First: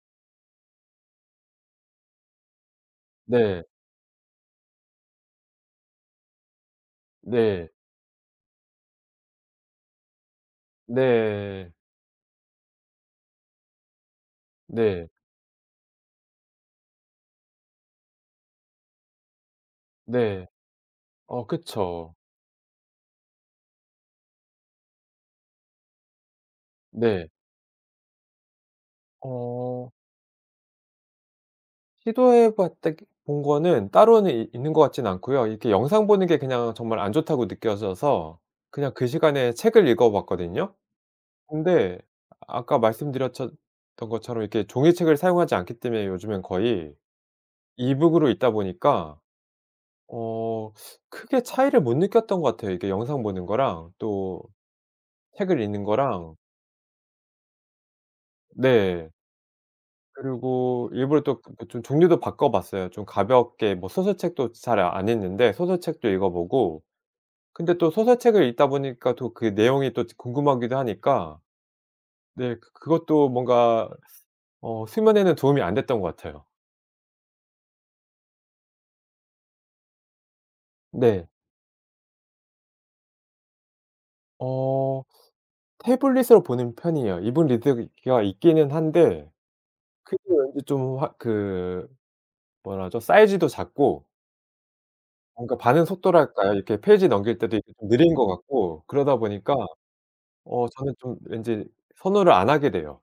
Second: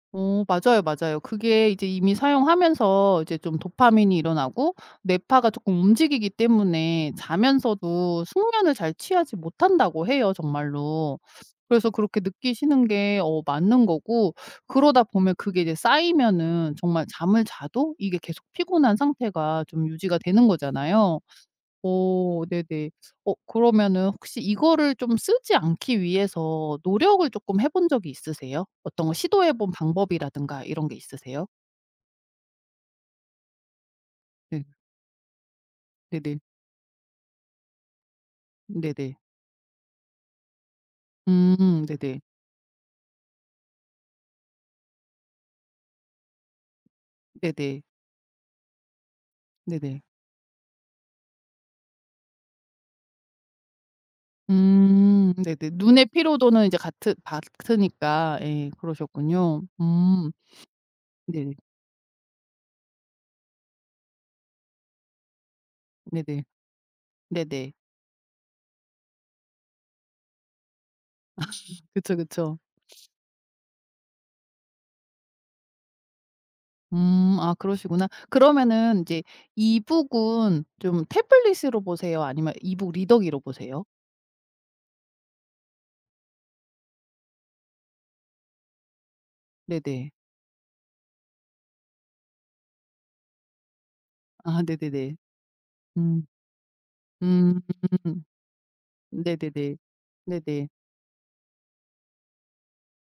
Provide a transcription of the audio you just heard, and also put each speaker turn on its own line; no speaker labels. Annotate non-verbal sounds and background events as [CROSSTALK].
어. 맞아요. 맞아요. 그게 이제 이미 사용하면서 이제 좀
네.
도파민이 일어나고 뇌파가 쪼끔 움직이기 때문에
네.
자면서도 숙면을 잘 취하지 못한다고 해요 정말로.
네.
그래서 그렇게 느끼시는 게 어 맞는 거고 그러다
네.
보면 그게 이제 쌓이면은 정말 잠을 자도 이게 계속 피곤한 상태가 좀 유지가
네.
되는 거잖아요.
어 그쵸.
어 네네. 어 그러면은 혹시 이거를 좀 쓰지 않기 위해서 노력을
네.
쪼끔 해본 적이 있으세요? 어떤 걸 시도해 본
어.
방법이라든가 이런 게 있으세요?
시도해 봤다기 본 거는 따로는 있
네.
있는 것 같지는 않고요. 이렇게 영상 보는 게
네네.
그냥 정말 안 좋다고 느껴져서 그냥 그
네네.
시간에 책을 읽어봤거든요.
음.
근데
네네.
아까 말씀드렸전 던 것처럼 이렇게 종이책을 사용하지 않기 때문에 요즘엔 거의
네네.
이북으로 읽다 보니까
네네.
어 크게 차이를 못 느꼈던 것 같아요. 이게 영상 보는 거랑 또
음.
책을
네네.
읽는
눈의
거랑
피로도는 이제 같으 같으니까 예
네.
그러셨군요. 음.
그리고 일부러 또
네.
그 그 좀 종류도 바꿔봤어요. 좀 가볍게 뭐 소설책도 잘 안 읽는데 소설책도 읽어
네네.
보고.
네네.
근데 또 소설책을 읽다 보니까 또 그 내용이 또 궁금하기도 하니까
[LAUGHS] 그쵸.
네
그쵸.
그 그것도 뭔가 스 어 수면에는 도움이 안 됐던 것 같아요.
음. 아 그러시구나. 그러면은 인제 이북은 좀
네.
태블릿으로 보세요? 아니면 이북 리더기로 보세요?
어. 태블릿으로 보는 편이에요. 이북 리더기가 있기는 한데
네네.
크기 말고 좀 아 그 뭐라 하죠? 사이즈도 작고
아. 네네네.
뭔가 반응
음.
속도랄까요? 이렇게 페이지 넘길 때도 이게 느린 것 같고 그러다 보니까
네네네.
어
네네.
저는 좀 왠지 선호를 안 하게 돼요.